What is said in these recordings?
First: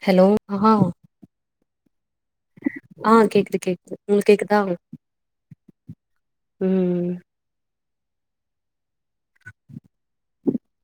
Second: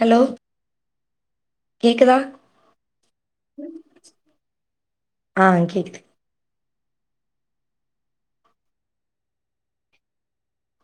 Hello hello ஹஹாவ் கேக்குதா ஆ கேக்குது கேக்குது உங்ளுக் கேக்குதா ஆ கேக்குது ம் ம்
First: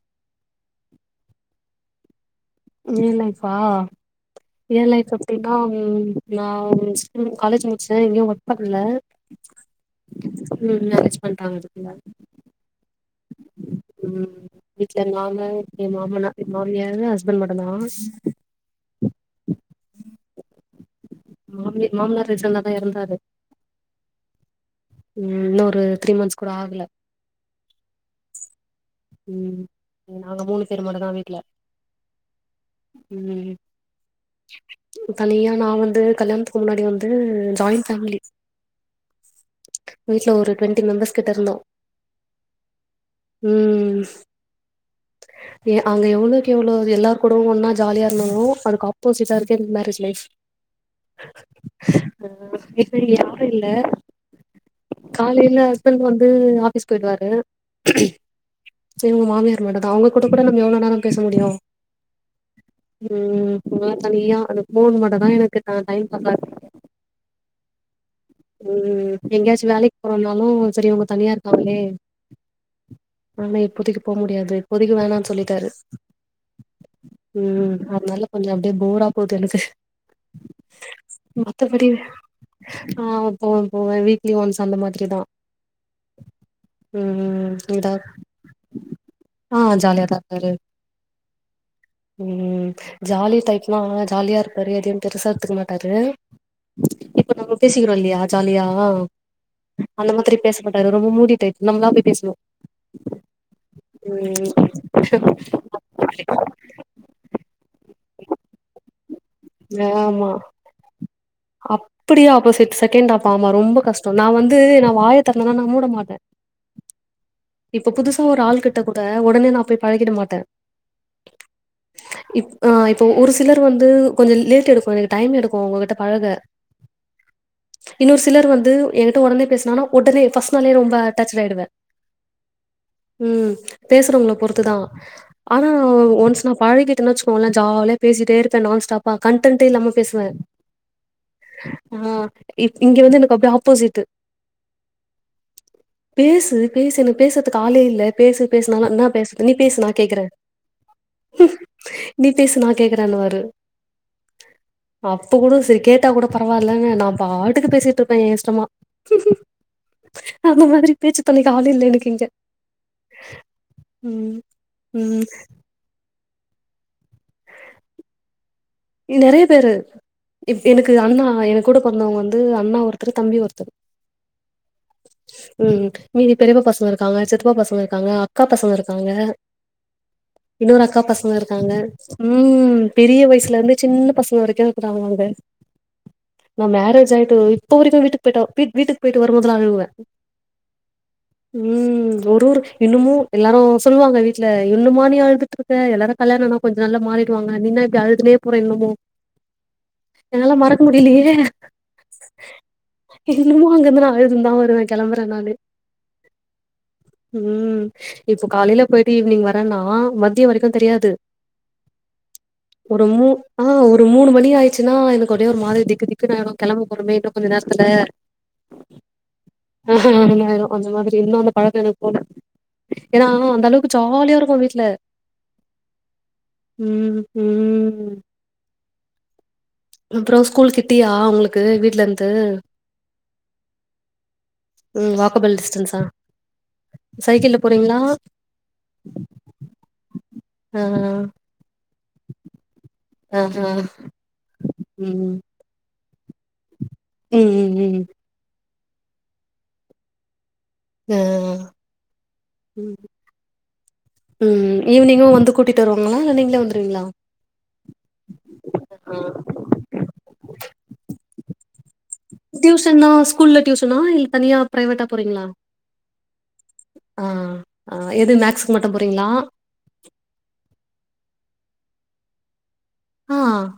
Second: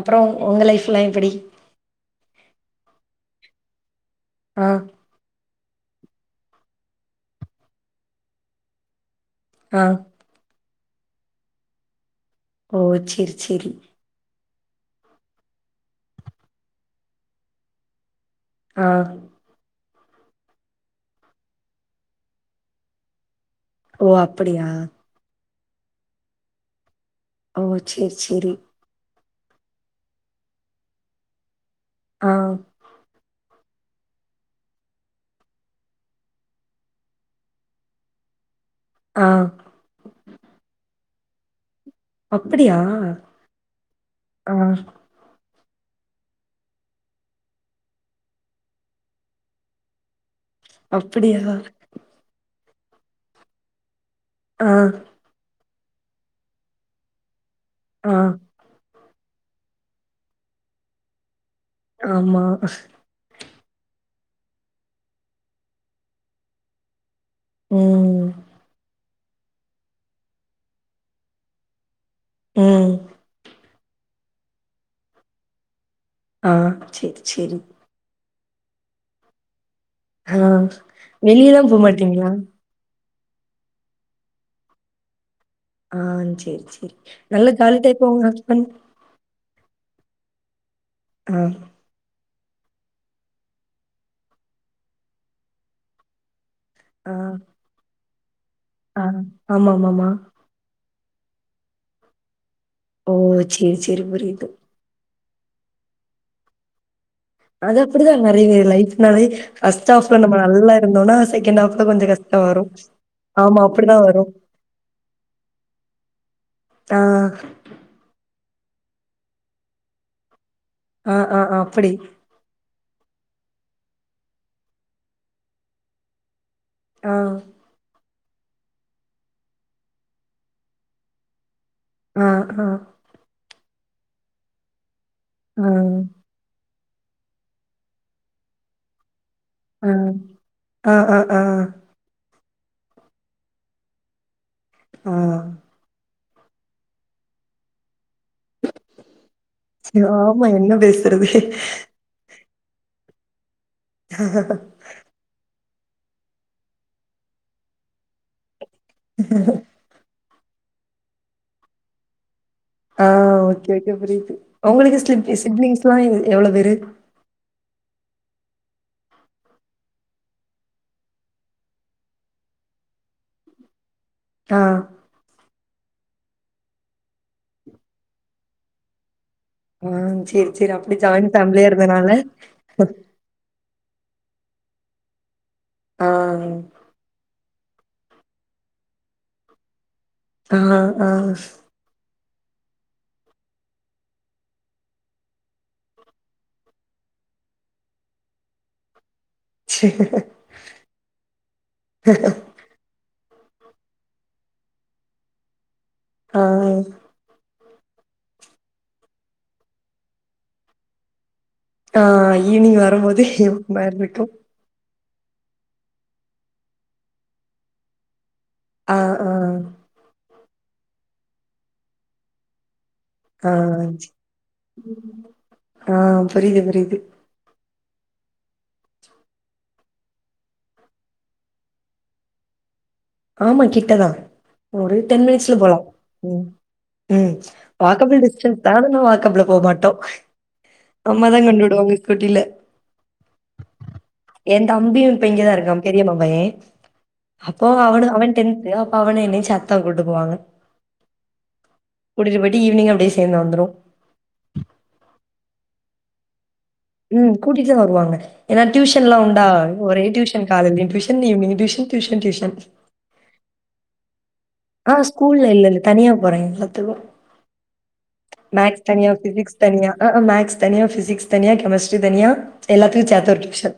அப்றோ உங்க லைஃப்லா எப்பிடி எ லைஃபா ஆ ஏ லைஃப்சப் தினாம் நா வுன்ஸ்ம் காலேஜ் முட்ச்சே எங்கியு ஒர்க் பண்ல ஆ ம் மேரேஜ் பண்ட்டாங்க அதுக்குள்ள ஓ செரி செரி ம் வீட்ல நானு எம் மாமனா எ மாமியாரு ஹஸ்பண்ட் மட்டுந்தா ஆ மாமி மாமனார் ரிசன்ட்டாதா எறந்தாரு ஓ அப்படியா ம் இன்னு ஒரு த்ரீ மந்த்ஸ் கூட ஆகல ஓ செரி செரி ம் நாங்க மூனு பேரு மட்டுதா வீட்ல ஆ ம் தனியா நா வந்து கல்யாண்த்துக்கு முன்னாடி வந்து ஜாயிண்ட் ஃபேம்லி ஆ வீட்ல ஒரு டுவெண்ட்டி மெம்பர்ஸ் கிட்ட இருந்தோ அப்பிடியா ஆ எ அங்க எவ்ளோக்கெவ்ளோ அது எல்லார் கூட ஒன்னா ஜாலியா இருந்தனோ அதுக்கு ஆப்போசிட்டா இருக்க இந் மேரேஜ் லைஃப் அப்புடியா இப்ப இங்க யாரூ இல்ல அ காலைல ஹஸ்பண் வந்து ஆஃபிஸ் பொய்டுவாரு ஆ சரி உங் மாமியார் மட்டு தா அவுங்க கூட நம் எவ்ளோ நேரொ பேச முடியூ ஆம்மா ம் ஒரு மார் தனியா அதுக் ஃபோன் மட்டு தா எனக்கு அ டைம் பாஸ் ஆக் ம் ம் எங்கேயாச்சு வேலைக்கு போறோன்னால்லூ சரி இவுங்க தனியாருக்காங்கலே ம் ஆனா இப்போதிக்கு போ முடியாது இப்போதைக்கு வேணான் சொல்லிட்டாரு ஆ சேரி சேரி உம் அத்னால கொஞ்சொ அப்டே போரா போது எனக்கு ஹா வெளியலா மத்தபடி போமாட்டீங்ளா ஆ போவ போவ வீக்லி ஒன்ஸ் அந்த மாதிரிதா ஆ சேர் சேரி ம் நல்ல ஜாலி இதா டைப்போ உங்க ஹஸ்பன் ஆ ஜாலியா தா இருப்பாரு அ ம் ஜாலி டைப்னா ஜாலியாருப்பாரு எதையும் பெருசா எத்துக்க மாட்டாரு அ பேசிக்கிறோல்லியா ஜாலியா ஆமாமாமா அந்த மாதிரி பேச மாட்டாரு ரொம் மூடி டைப் நம்ளா பொய் பெஸ்னு ஓ செரி செரி புரிது அது அப்புடிதா நறைய பேர் லைஃப்னாவே ஃபஸ்ட் ஆஃப்ல ஆமா நம்ம நல்லா இருந்தோன்னா செகண்ட் ஹாஃப்ல கொஞ்சொ கஷ்டொ வரு ஆம்மா அப்டி கஷ்டொ நா வந்து நா வாய தோரந்தனா நா மூட மாட்ட ஆ இப்போ புதுசா ஒரு ஆள் கிட்ட கூட ஒடனே நா பே பழகிட மாட்டெ அ அ ஆ அப்படி அ இப்போ ஒரு சிலர் வந்து கொஞ்சொ லேட் எடுக்கு எனக்கு டைம் எடுக்கு உங்ககிட்ட பழக அ இன்னொர் சிலர் வந்து எங்கிட்ட ஒடனே பேஸ்னானா ஒடர்னே பஃர்ஸ் நாளே ரொம்ப அட்டாச்டுட் ஆய்டுவே அ அ ம் பேசுறவங்கள பொறுத்துதா ஆனா ஆ ஒன்ஸ் நா பழகி டன் வச்சுக்கோல்ல ஜால்யா பேசிட்டேருப்பே நான்ஸ்டாப்பா கான்டன்ட்டே இல்லாம பேசுவே ஆ ஆ ஆ அ இ இங்கெ வந்து எனக்கு அப்டே ஆப்போசிட்டு அ பேசு பேசு என்னக் பேசற்துக் ஆளே இல்ல பேசு பேஸ்னாலா என்னா பேஸ் நீ பேசு சரி நாகேக்குற ஆமா என்ன பேசுறது ம்ஹ் நீ பேசு நா கேக்குறன்னுவாரு அப்ப குட செரி கேட்டா குட பரவால்லன்னு நாப்பாட்டுக்கு பேசிட்ருப்ப என் இஷ்டமா அந்த மாதிரி பேச்சு தோனைக்கு ஆளு இல்ல எனக்கிங்க ஆ ஓக்கே ஓக்கே புரிது உங்களுக்கு ம். சிலிப்பி சிப்லிங்ஸ்லா எவ் எவ்ளோ பேரு இ நெறைய பேரு இவ் எனக்கு அண்ணா எனக்கு கூட பொற்ந்தவங்க வந்து அண்ணா ஒருத்தரு தம்பி ஒருத்தரு ஆ ம் மீதி பெரியப்பா பசங்க இருக்காங்க சித்ப்பா பசங்க இருக்காங்க அக்கா பசங்க இருக்காங்க ஆ சேரி சேரி இன்னொரு அப்படி அக்கா ஜாயிண்ட் பசங்க ஃபேமிலியா இருக்காங்க இருந்தனால ம் பெரிய வயசுல இருந்து சின்ன பசங்க வரைக்கு இருக்குறாங்க அங்க ஆ நா மேரேஜ் ஆயிட்டு இப்ப வரைக்கு வீட்டுக்கு போய்ட்டா வீட்டுக் போயிட்டு வரும்போதுலா அழுவ ஆ ஆ ம் ஒரு ஒரு இன்னுமு எல்லாரு சொல்லுவாங்க வீட்ல இன்னுமா நீ அழ்துட்டுருக் க எல்லாரு கல்யாண ஆனா கொஞ்ச நாள்ல மாறிடுவாங்க நீ என்னா இப்டி அழுதுனே போற இன்னுமோ சரி. என்னால மறக்க முடிலியே இன்னுமோ அங்கிருந்து நா அழுதுன் தா வருவ கெளம்பற நாளு ஆ ம் இப்போ காலையில போயிட்டு ஈவினிங் வரன்னா மத்யோ வரைக்கு தெரியாது ஆ ஈவ்னிங் ஒரு வரும்போதே மூ ஆ ஒரு மூணு மணி ஆயிச்சுன்னா எனக்கு அப்டியே ஒரு மாதிரி திக்கு திக்குன்னு ஆய்டு கெளம்ப போறோமே இன்னு கொஞ்ச நேரத்துல ஆ ஆ ஆஹா நல்லாயிரு அந்த மாதிரி இன்னு அந்த பழக்கோ எனக் போல ஏன்னா ஆ அந்த அளவுக்கு சே ஜாலியா இருக்கு வீட்ல ஆ புரியுது புரியுது. ம் ம் அப்றோ ஸ்கூல் கிட்டியா உங்ளுக்கு வீட்ல இருந்து ஆமா கிட்டதா ஒரு ம் டென் வாக்கபிள் மினிட்ஸ்ல போலா டிஸ்டன்ஸா ம் ம் சைக்கிள்ல போறீங்களா வாக்கபுள் டிஸ்டன்ஸ் தா ஆனா என்ன வாக்கபுல போ மாட்டோ ஆ அம்மா தா கொண்டு உடுவாங்க ஸ்கூட்டில ஆ ஆ என் தம்பியு இப்ப ம் இங்கதா இருக்கான் பெரியம்மா பைய ம் அப்போ ம் ம் அவனு அவன் டென்த்து அப்ப அவனையு என்னையு சேத்தா கூட்டு போவாங்க ஆ கூடிட்டு போய்ட்டு ஈவினிங் ம் அப்டியே சேர்ந்து வந்துரு ம் ஈவினிங்கு வந்து கூட்டிட்டு வருவாங்ளா இல்ல நீங்ளே வந்துருவீங்ளா கூட்டிட்டுதா வருவாங்க ஏன்னா ஆ டியூஷன்லா உண்டா ஒரே டியூஷன் காலைலியு டியூஷன் ஈவினிங்கு டியூஷன் டியூஷன், டியூஷன். டியூஷன்னா ஸ்கூல்ல டியூஷனா இல்ல தனியா ஆ பிரைவேட்டா போறீங்களா ஸ்கூல்ல இல்ல இல்ல தனியா போற எல்லாத்துக்கு ஆ ஆ எது மேக்ஸ்க்கு மேக்ஸ் மட்டும் தனியா போறீங்களா பிசிக்ஸ் தனியா அ ஆ மேக்ஸ் தனியா பிசிக்ஸ் தனியா கெமிஸ்ட்ரி தனியா எல்லாத்தையு சேத்த ஒரு டியூஷன்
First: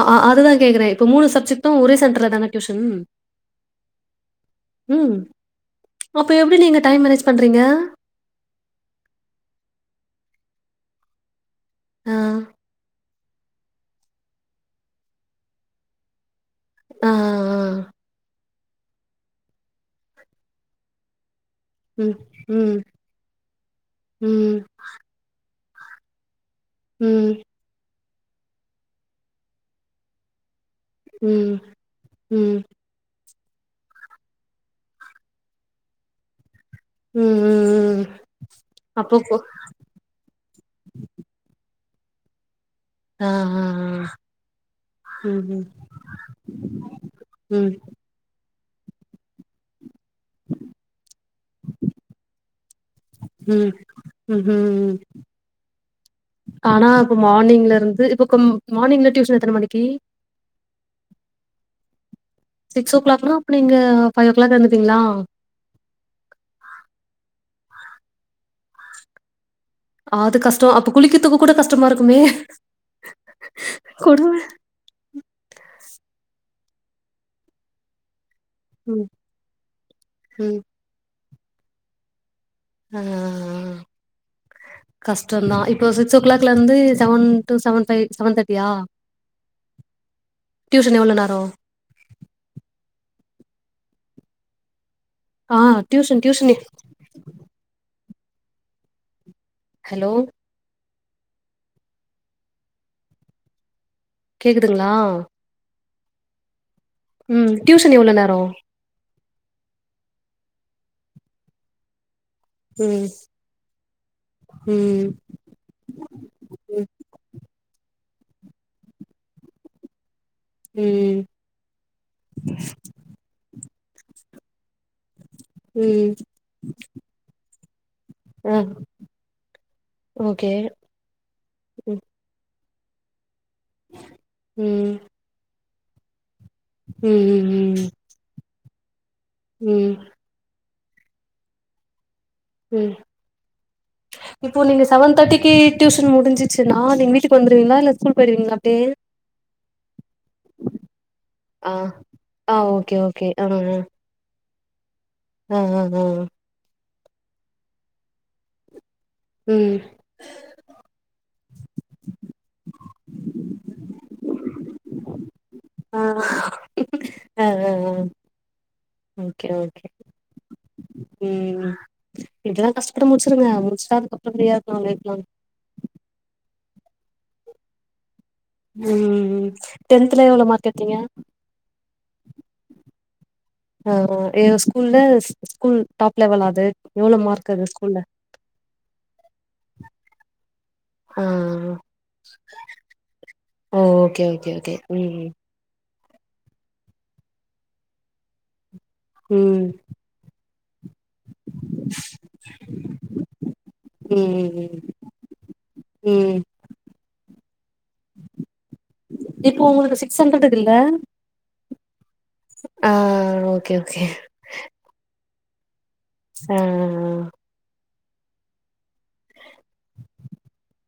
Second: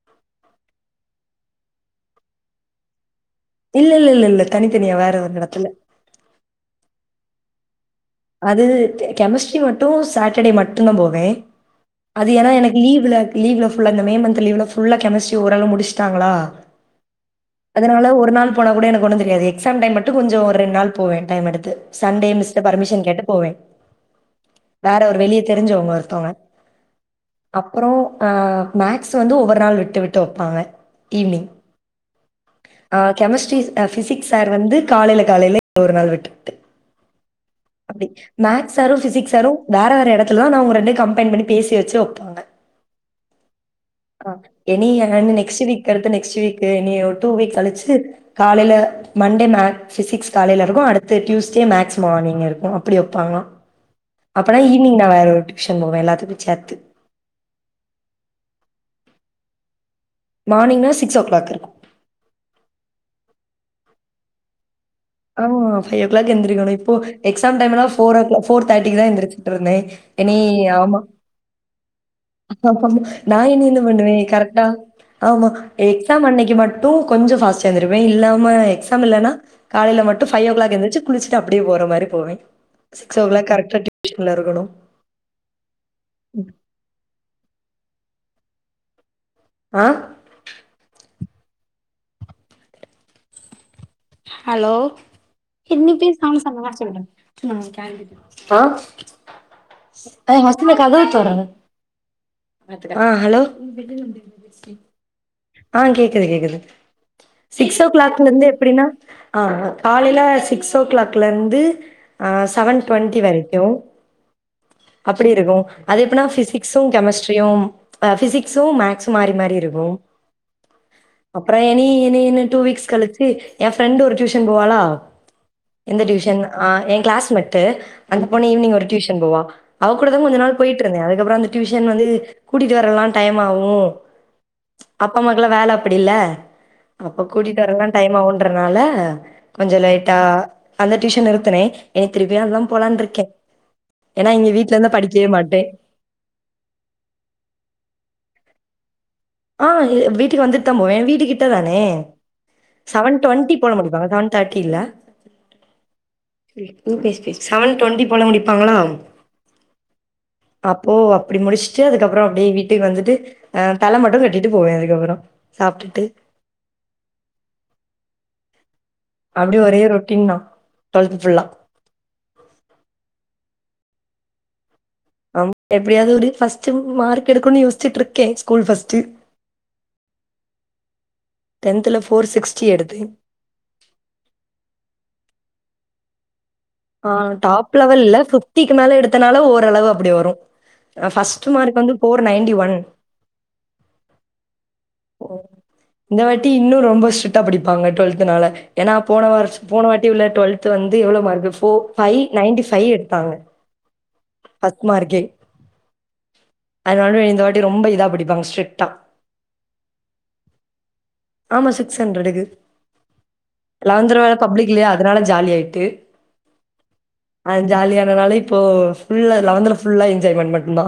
ஆ அ அதுதா கேக்குற இப்ப மூனு சப்ஜெக்டு ஒரே சென்டர்ல தான டியூசஷனு இல்லல்லல்லல்ல தனித்தனியா வேற ஒரு இடத்துல அப்போ எப்டி நீங்க டைம் மேனேஜ் பண்றீங்க அது கெமிஸ்ட்ரி மட்டு சாட்டர்டே மட்டு தா போவே ஆ அது ஏன்னா எனக்கு லீவ்ல லீ்வுல ஃபுல்ல இந்த மே மந்த் லீ்வ்ல ஃபுல்லா கெமிஸ்ட்ரி ஓரளவு முடிச்ட்டாங்ளா ஆ ஆ அதனால ஒரு நாள் போனா கூட எனக்கு ஒண்ணு தெரியாது எக்ஸாம் டைம் மட் ட்டு கொஞ்சோ ஒரு ரெண்ட் நாள் போவே டைம் எடுத்து ம் சண்டே மிஸ்ட ம் பர்மிஷன் கேட்டு போவே ம் வேற ஒரு வெளிய தெரிஞ்சவுங்க ஒருத்தவுங்க ம் அப்புறோ அ மேக்ஸ் வந்து ஒவ்வொரு நாள் விட்டு விட்டு வப்பாங்க ஈவினிங் ம் ம் ஆ கெமஸ்ட்ரி பிசிக்ஸ் சார் வந்து காலையில காலையில ஒரு நாள் விட்டு விட்டு ம் ம் அப்டி மேக்ஸ் சாரு அப்போ பிசிக்ஸ் போ சாரு வேற வேற இடத்துலதா ஆனா அவுங்க ரெண்டு கம்பைன் பண்ணி பேசி வச்சு வப்பாங்க ஆ ஆ ஆ இனி அதுலந் நெக்ஸ்ட் ம் வீக் அடுத்து நெக்ஸ்ட் வீக்கு இனி ஒரு டூ வீக் ம் கழிச்சு காலையில மண்டே மேக்ஸ் ஃபிசிக்ஸ் காலையில இருக்கு அடுத்து டியூஸ்டே மேக்ஸ் மார்னிங் இருக்கு ப்படி வப்பாங்க ம் ம் அப்பனா ம்ஹ்ம் ஈவினிங் நா வேற ஒரு டியூஷன் போவே எல்லாத் ஆனா இப்ப மானிங்ல இருந்து இப்ப க மானிங்ல டியூஷன் எத்தன மணிக்கு மானிங்னா சிக்ஸோ கிளாக் இருக்கு சிக்ஸோ கிளாக்னா அப்ப நீங்க ஃபைவ் ஓ கிளாக் எழுந்திப்பீங்ளா ஆமா ஃபைவ் ஓ கிளாக் எந்திரக்கணு ப்ப எக்ஸாம் டைம்னா ஃபோர் ஓ கிளாக் ஃபோர் தேட்டிக்கு தா எந்திரிச்சுட்டு இருந்தே எனி ஆமா துக்கு கூட கஷ் நா இனி என்ன பண்ணுவே கொடும கரெட்டா ஆமா எக்ஸாம் அன்னைக்கு மட்டு கொஞ்சோ ஃபாஸ்ட்டா எந்திருப்பே இல்லாம எக்ஸாம் ம் இல்லன்னா காலைல மட்டு ஃபைவ் ஓ ம் கிளாக் எந்துருச்சி குளிச்சுட்டு அப்டியே போற மாரி போவே ஆ ஆ சிக்ஸ் ஆ ஓ கிளாக் கரெக்ட்டா டியூசன்ல இருக்கணு கஷ்டந்தா இப்போ சிக்ஸ் ஓ கிளாக்லந்து seven two seven five seven தேட்டியா ஆ டியூஷன் எவ்ளோ நேரோ ஹலோ ஆ இன்னிக்கி டியூஷன் டியூஷன் சாம்சன் வர சொல்றே ஹலோ ஆ [unintelligible] ஆ ஹலோ கேக்குதுங்ளா ஆ கேக்குது கேக்குது ம் சிக்ஸ் ஓ டியூஷன் எவ்ளோ கிளாக்ல நேரோ இந்து அப்டினா ஆ ஆ காலைல சிக்ஸோ கிளாக்ல இருந்து ஆ செவன் ம் டொண்ட்டி வரைக்கு ம் அப்டி இருக்கு அது எப்புனா ஃபிசிக்சு ம் கெமிஸ்ட்ரியு அ ஃபிசிக்சு மேக்சு மாரி மாரி இருக்கு ம் அப்றோ எனி எனின டூ வீக்ஸ் கழிச்சு எ ஃப்ரெண்ட் ஒரு டியூஷன் போவாளா எந்த ம் டியூஷன் ஆ எ கிளாஸ் மெட்டு அந்த பொண்ணு ஆ ஈவினிங் ஒரு டியூஷன் போவா அவ கூடதா கொஞ்ச ஓகே நாள் போயிட் ருந்தே அதுக்கப்பறோ அந்த டியூஷன் ம் வந்து கூட்டிட்டு வரலா டைம் ஆவு ம் அப் பா அம்மாக்கல்லா வேல அப்டி இல்ல ம் அப்ப கூட்டிட்டு ம் வரலா ம் டைம் ஆவுன்றனால கொஞ்ச ம் லேட்டா அந்த டியூஷன் நிறுத்துனே எனக் திருப்பியு அதா ம் போலான்ருக்கே ஏன்னா இங்க வீட்ல இந்தா படிக்கவே மாட்டே யூசன் முடிஞ்சிச்சினா நீங்க வீட்டுக் வந்துருவீங்ளா இல்ல ஸ்கூல் போயிருவீங்ளா அப்டே ஆ வீட்டுக்கு வந்துட் தா போவே வீட்டு கிட்ட ஆ தானே ஆ ஓகே செவன் ஓகே டொண்ட்டி போல முடிப்பாங்க செவன் தேட்டில அ அ அ செவன் டொண்டி போல முடிப்பாங்ளா ம் அப்போ அப்டி முடிச்சுட்டு அதுக்கப்பறோ அப்டியே வீட்டுக்கு வந்துட்டு அ தலம ட்டு கட்டிட்டு போவே அதுக்கப்பறோ ஆ அ அ அ அப்டி ஒரே ரொட்டீன் தா டுவெல்த் ஃபுல்லா இப்டிலா கஷ்டப்பட்டு முட்ச்சிருங்க முட்ச்சுட்டா அதுக்கப்பறோ ஃபிரீயா இருக்கலா லைஃப் லாங் எப்டியாவது ஒரு ஃபஸ்ட்டு மார்க் எடுக்கணு யோசிச்சுட்ருக்கே ம் டென்த்ல எவ்ளோ மார்க் எட்த்தீங்க டென்த்துல ஃபோர் சிக்ஸ்டி எடுத்தே ஓ எ ஸ்கூல்ல ஸ்கூல் டாப் லெவலா அது ஆ எவ்ளோ மார்க் அது டாப் ஸ்கூல்ல லெவல் இல்ல ஃபிஃப்டிக்கு மேல எடுத்தனால ஓரளவு அப்படி வரு அ ஆ ஃபஸ்ட்டு மார்க்கு வந்து ஃபோர் நைன்டி வன் ஓ ஓகே ஓகே ஓகே ம் இந்த வாட்டி இன்னு ரொம்ப ஸ்ட்ரிட்டா பிடிப்பாங்க டுவல்த்துனால ஏனா போன வார்ஸ் ம் போன வாட்டி உள்ள டுவல்த் வந்து எவ்ளோ mark four five ninety five எடுத்தாங்க ம்ம் ஹஸ்மார்க்கே அதனாலு இந்த வாட்டி ரொம்ப இத் இப்போ உங்குளுது சிக்ஸ் ஹண்ட்ரடுக் இல்ல ஆமா சிக்ஸ் ஹண்ட்ரடுக்கு ஆ ஓகே ஓகே பப்ளிக் இல்லயா அதனால ஜாலியா ஆய்ட்டு ஆ ஆ ஆ ஆ ஜாலியானனால இப்போ ஃபுல்லா லவன்த்துல ஃபுல்லா என்ஜாய்மெண்ட் மட்டுன்தா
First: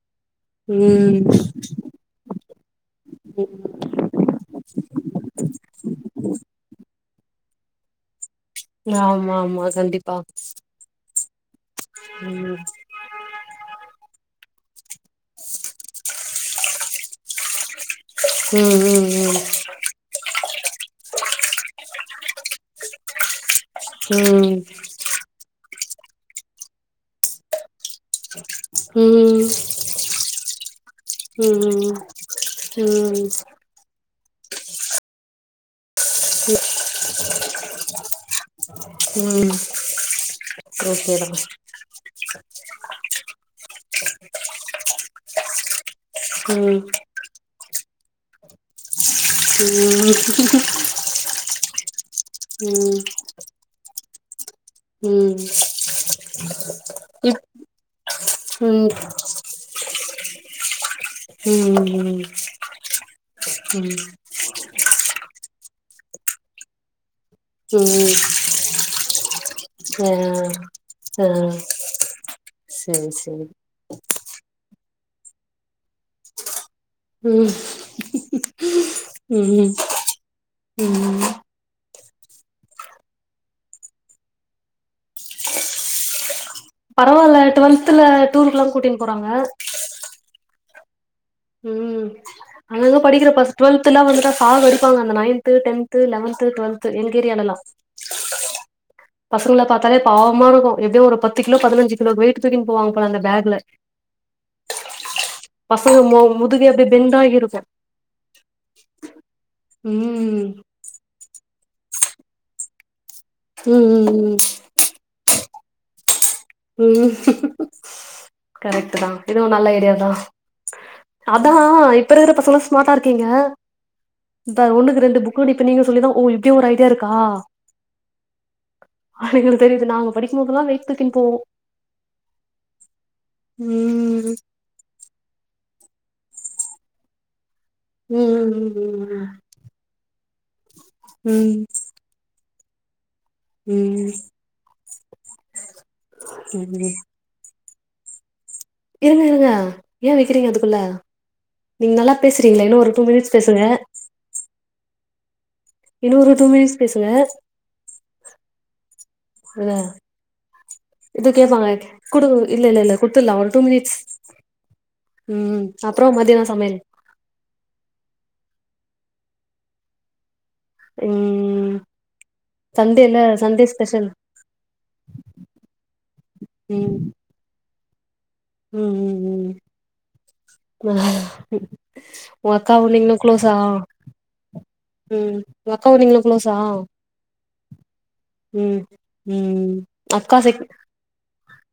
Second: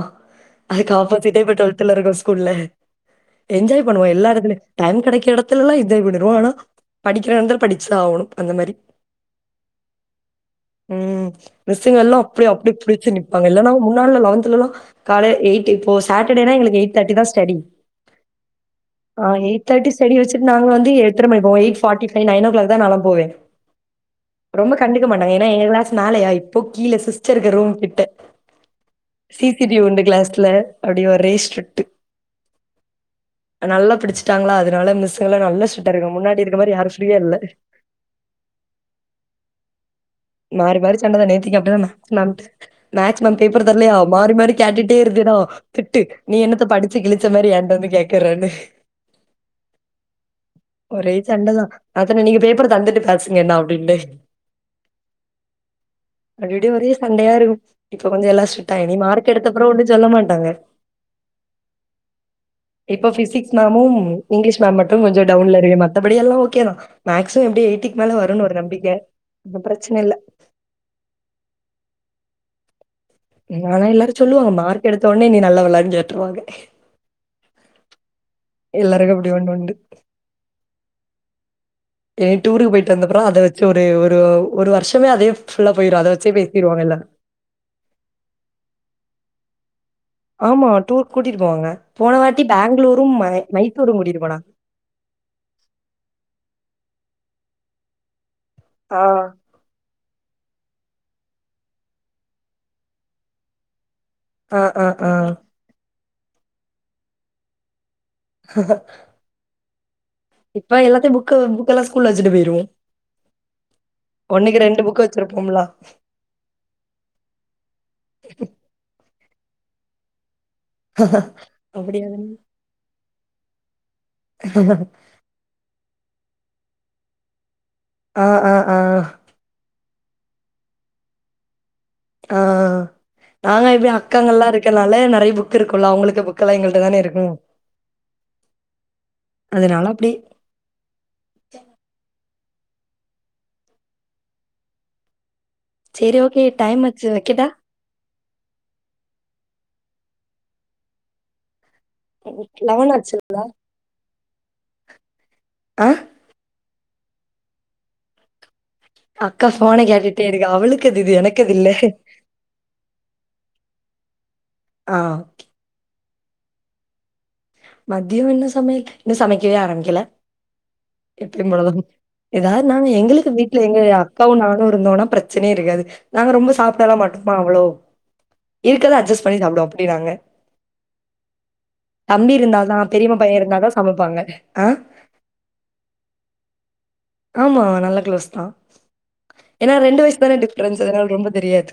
அதுக் ம் ஆப்போசிட்டே இப்ப டுவல்த்துல ருக்கோ ஸ்கூல்ல ம் என்ஜாய் பண்ணுவோ எல்லா எடத்திலி டைம் கெடைக்க எடத்துலல்லா என்ஜாய் பண்ணுனு ஆனா படிக்கிறன்ற படிச்சு ஆவுனு அந்த மாரி ஆமா ஆமா கண்டிப்பா ம் மிஸ்சுங்கள்ளா அப்டி ம் அப்டி ப்டி ஸி நிப்பாங்க இல்லனா முன்னாடில்ல லவன்த்துலலா காலே எய்ட் இப்போ சட்டடேனா எங்களுக் எய்ட் தட்டி தா ஸ்டடி ம்ம்ம் தட்டி ஸ்டடி வச்சிட் நாங்க வந்து எத்துற மை பாய் eight forty five nine o'clock தா நாலா போவே ம் ரொம்ப கண்டுக்க மாட்டாங்க ஏன்னா எங்க க்ளாஸ் மேலயா இப்போ கீழே சிஸ்டருக்கு ரூம் கிட்ட ம் சிசிடிவி உண்டு க்ளாஸ்ல அப்டி ஒரே ஸ்ட்ரிட்டு ம் ம் நல்லா பிடிச்சிட்டாங்ளா அதனால மிசுங்கல நல்லா ஸ்ட்ரிட் ட்டருக்க முன்னாடி இருக்க மாரி யாருஷ் ஃப்ரீயா இல்ல ம் மாறி மாறி சண்டதா ஓகேடா நேத்திக் அப்டிதா நா நம்ட்டு மேக்ஸ் மேம் பேப்பர் தர்லயா மாறி மாறி கேட்டுட்டே இருந்தேனோ திட்டு நீ என்னத்த ம் படிச்சு கிழிச்ச மாரி என்ட்ட வந்து கேக்குறன்னு ம் ஒரே சண்டதா அத்தான நீங்க பேப்பர ம் தந்துட்டு பேசுங்க என்னா அப்டின்னே ம் அப்டிப்டி ஒரே சண்டயா இப் இருகும் டி பொகஞ்ச எல்லா ம் ஸ்ரிட்டா இனி மார்க் எட் எத்தப்றோ ஒண்ணு ஜொல்ல மாட்டாங்க ம் ம் இப்ப ஃபிசிக்ஸ் ம் மேமும் இங்லீஷ் மேம் மட்டு கொஞ்சோ டவ்ன்ல ருக்கு மத்தபடி எல்லா ஓகே தா மேக்சிம எப்டி எய்ட்டிக் மேல வருன் ஒரு நம்பிக்க துகப்றச்னல்ல ஆ தா உம் சே ஆனா எல்லாரு ச்சொல்லுவாங்க மார்க் எடுத்த உனே நீ நல்லவளான் ஜோட்ருவாங்க ம் எல்லாருக்கு அப்டி வண்ட் ம் உண்டு ம் ஏ டூருக்கு போய்ட் வந்த் அப்றோ அத வெச்சு ஒரு ஒரு ஒரு வர்ஷமே அதே ஃபுல்லா போயிரு அத வச்சே பேசிருவாங்க எல்லா பரவால்ல டுவல்த்துல டூருக்குல்லா கூட்டின் போறாங்க ஆமா டூர் கூட்டிட்டு போவாங்க. ம் போன வாட்டி அங்கங்க பெங்களூரும், மை படிக்கிற பஸ்ட் மைசூரும் டுவல்த்துலா கூட்டிட்டு வந்துட்டா போனாங்க. ஸாக் அடிப்பாங்க அந்த நைன்த் து டென்து லெவன்து டுவெல்த் எங்க ஏரியாலல்லா ஆ பசங்கள பாத்தாலே பாவமா இருக்கு எப்டியோ ஒரு பத்து கிலோ பதினஞ்சு கிலோ வெயிட்டு தூக்கினு போவாங்க போல அந்த பேக்ல ஆன் ஆன் ஆன் பசங்க மொ முதுகே அப்டியே பெண்டாகி இருக்கு ம் ப்ப எல்லாத்த புக்க புக்கெல்லா ஸ்கூல வச்சுட்டு போய்ருவே ம் ம் ஒன்னுக்கு ரெண்டு புக் வச்சிருப்போம்லா ம் கரெக்ட் தா இதுவு நல்ல ஐடியா தா அதா அப்படியா? இப்ப இருக்குற பசங்களா ஸ்மாட்டா இருக்கீங்க இப்ப ஒன்னுக்கு ரெண்டு புக் கூட இப்ப நீங்க சொல்லிதா ஓ இப்டி ஒரு ஐடியா இருக்கா ஆன் ஆன் ஆன் அவளுக்கு தெரியுது நாங்க படிக்குபோதல்லா வெய்ட் தூக்கினு போவோ ஆ நாங்க எப்டி ம் அக்காங்கலா இருக்கனால நெறய புக் இருக்கும்ல்ல அவங்களுக்கு புக்கெல்லா எங்கள்ட்ட தான இருக்கு ம் ம் ம் அதனால அப்டி ம் ம் ம் ம் சரி ஓகே டைம் ஆச்சி வெக்கட்டா இருங்க இருங்க ஏ வக்கிறீங்க அதுக்குள்ள நீங்க நல்லா பேசுறீங்ளே இன்னு ஒரு லெவன் டூ ஆச்சு மினிட்ஸ் பேசுங்க ஆ இன்னொரு ட்உ மினிட்ஸ் பேசுங்க அக்கா இல்ல போன கேட்டுட்டே இருக்கா அவளுக்கது இது எனக்கது இல்ல கேப்பாங்க குடு இல்ல இல்ல இல்ல குடுத்துடலா ஒரு டூ மினிட்ஸ் ஆ ஓகே ம் அப்றோ மதிய என்ன சமயல் மதியம் என்ன சமயல் இன்னு சமைக்கவே ஆரமிக்கல ம் எதாது நானு சண்டேல எங்களுக்கு வீட்ல சண்டே எங்க ஸ்பெஷல் அக்காவும் நானு இருந்தோனா பிரச்சனயே இருக்காது நாங்க ரொம்ப ம் சாப்புடல மாட்டோமா அவ்ளோ ம் இருக்கறத ம் அட்ஜஸ் பண்ணி ம் சாப்புடுவ அப்டி நாங்க தம்பி உங்க இருந்தா தா அக்காவு பெரியம்மா நீங்களு பைய க்ளோஸா இருந்தாதா சமைபாங்க ஆன் ம் அக்காவு நீங்களு க்ளோஸா ஆமா நல்ல க்ளோஸ் தா ம் ம் ஏன்னா ரெண்டு வயசு தானே அக்கா செக் டிப்ரன்ஸ் அதனால ரொம்ப தெரியாது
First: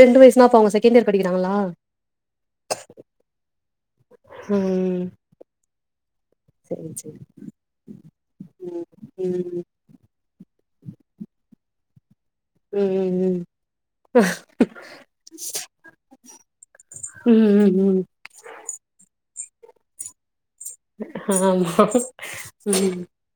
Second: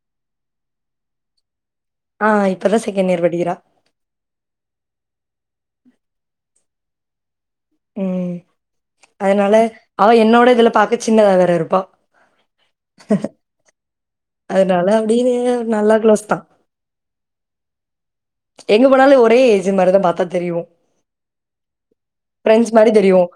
ரெண்டு வயசுனா அப்ப அவுங்க செகண்ட் இயர் படிக்கிறாங்களா ஆண் இப்பதா செகண்ட் இயர் படிக்கிறா ம் செரி செரி ம் அதனால அவ என்னோட இதுல பாக்க சின்னதா வேற இருப்பா ம் ஹ ம் அதனால அப்டியின்னே நல்லா க்ளோஸ் தா ம் ம் ம் ம் எங்க போனாலு ஒரே ஏஜூன் மாரி தா பாத்தா தெரியு ஆமா ப்ரெண்ட்ஸ் மாரி ம் தெரிவோன்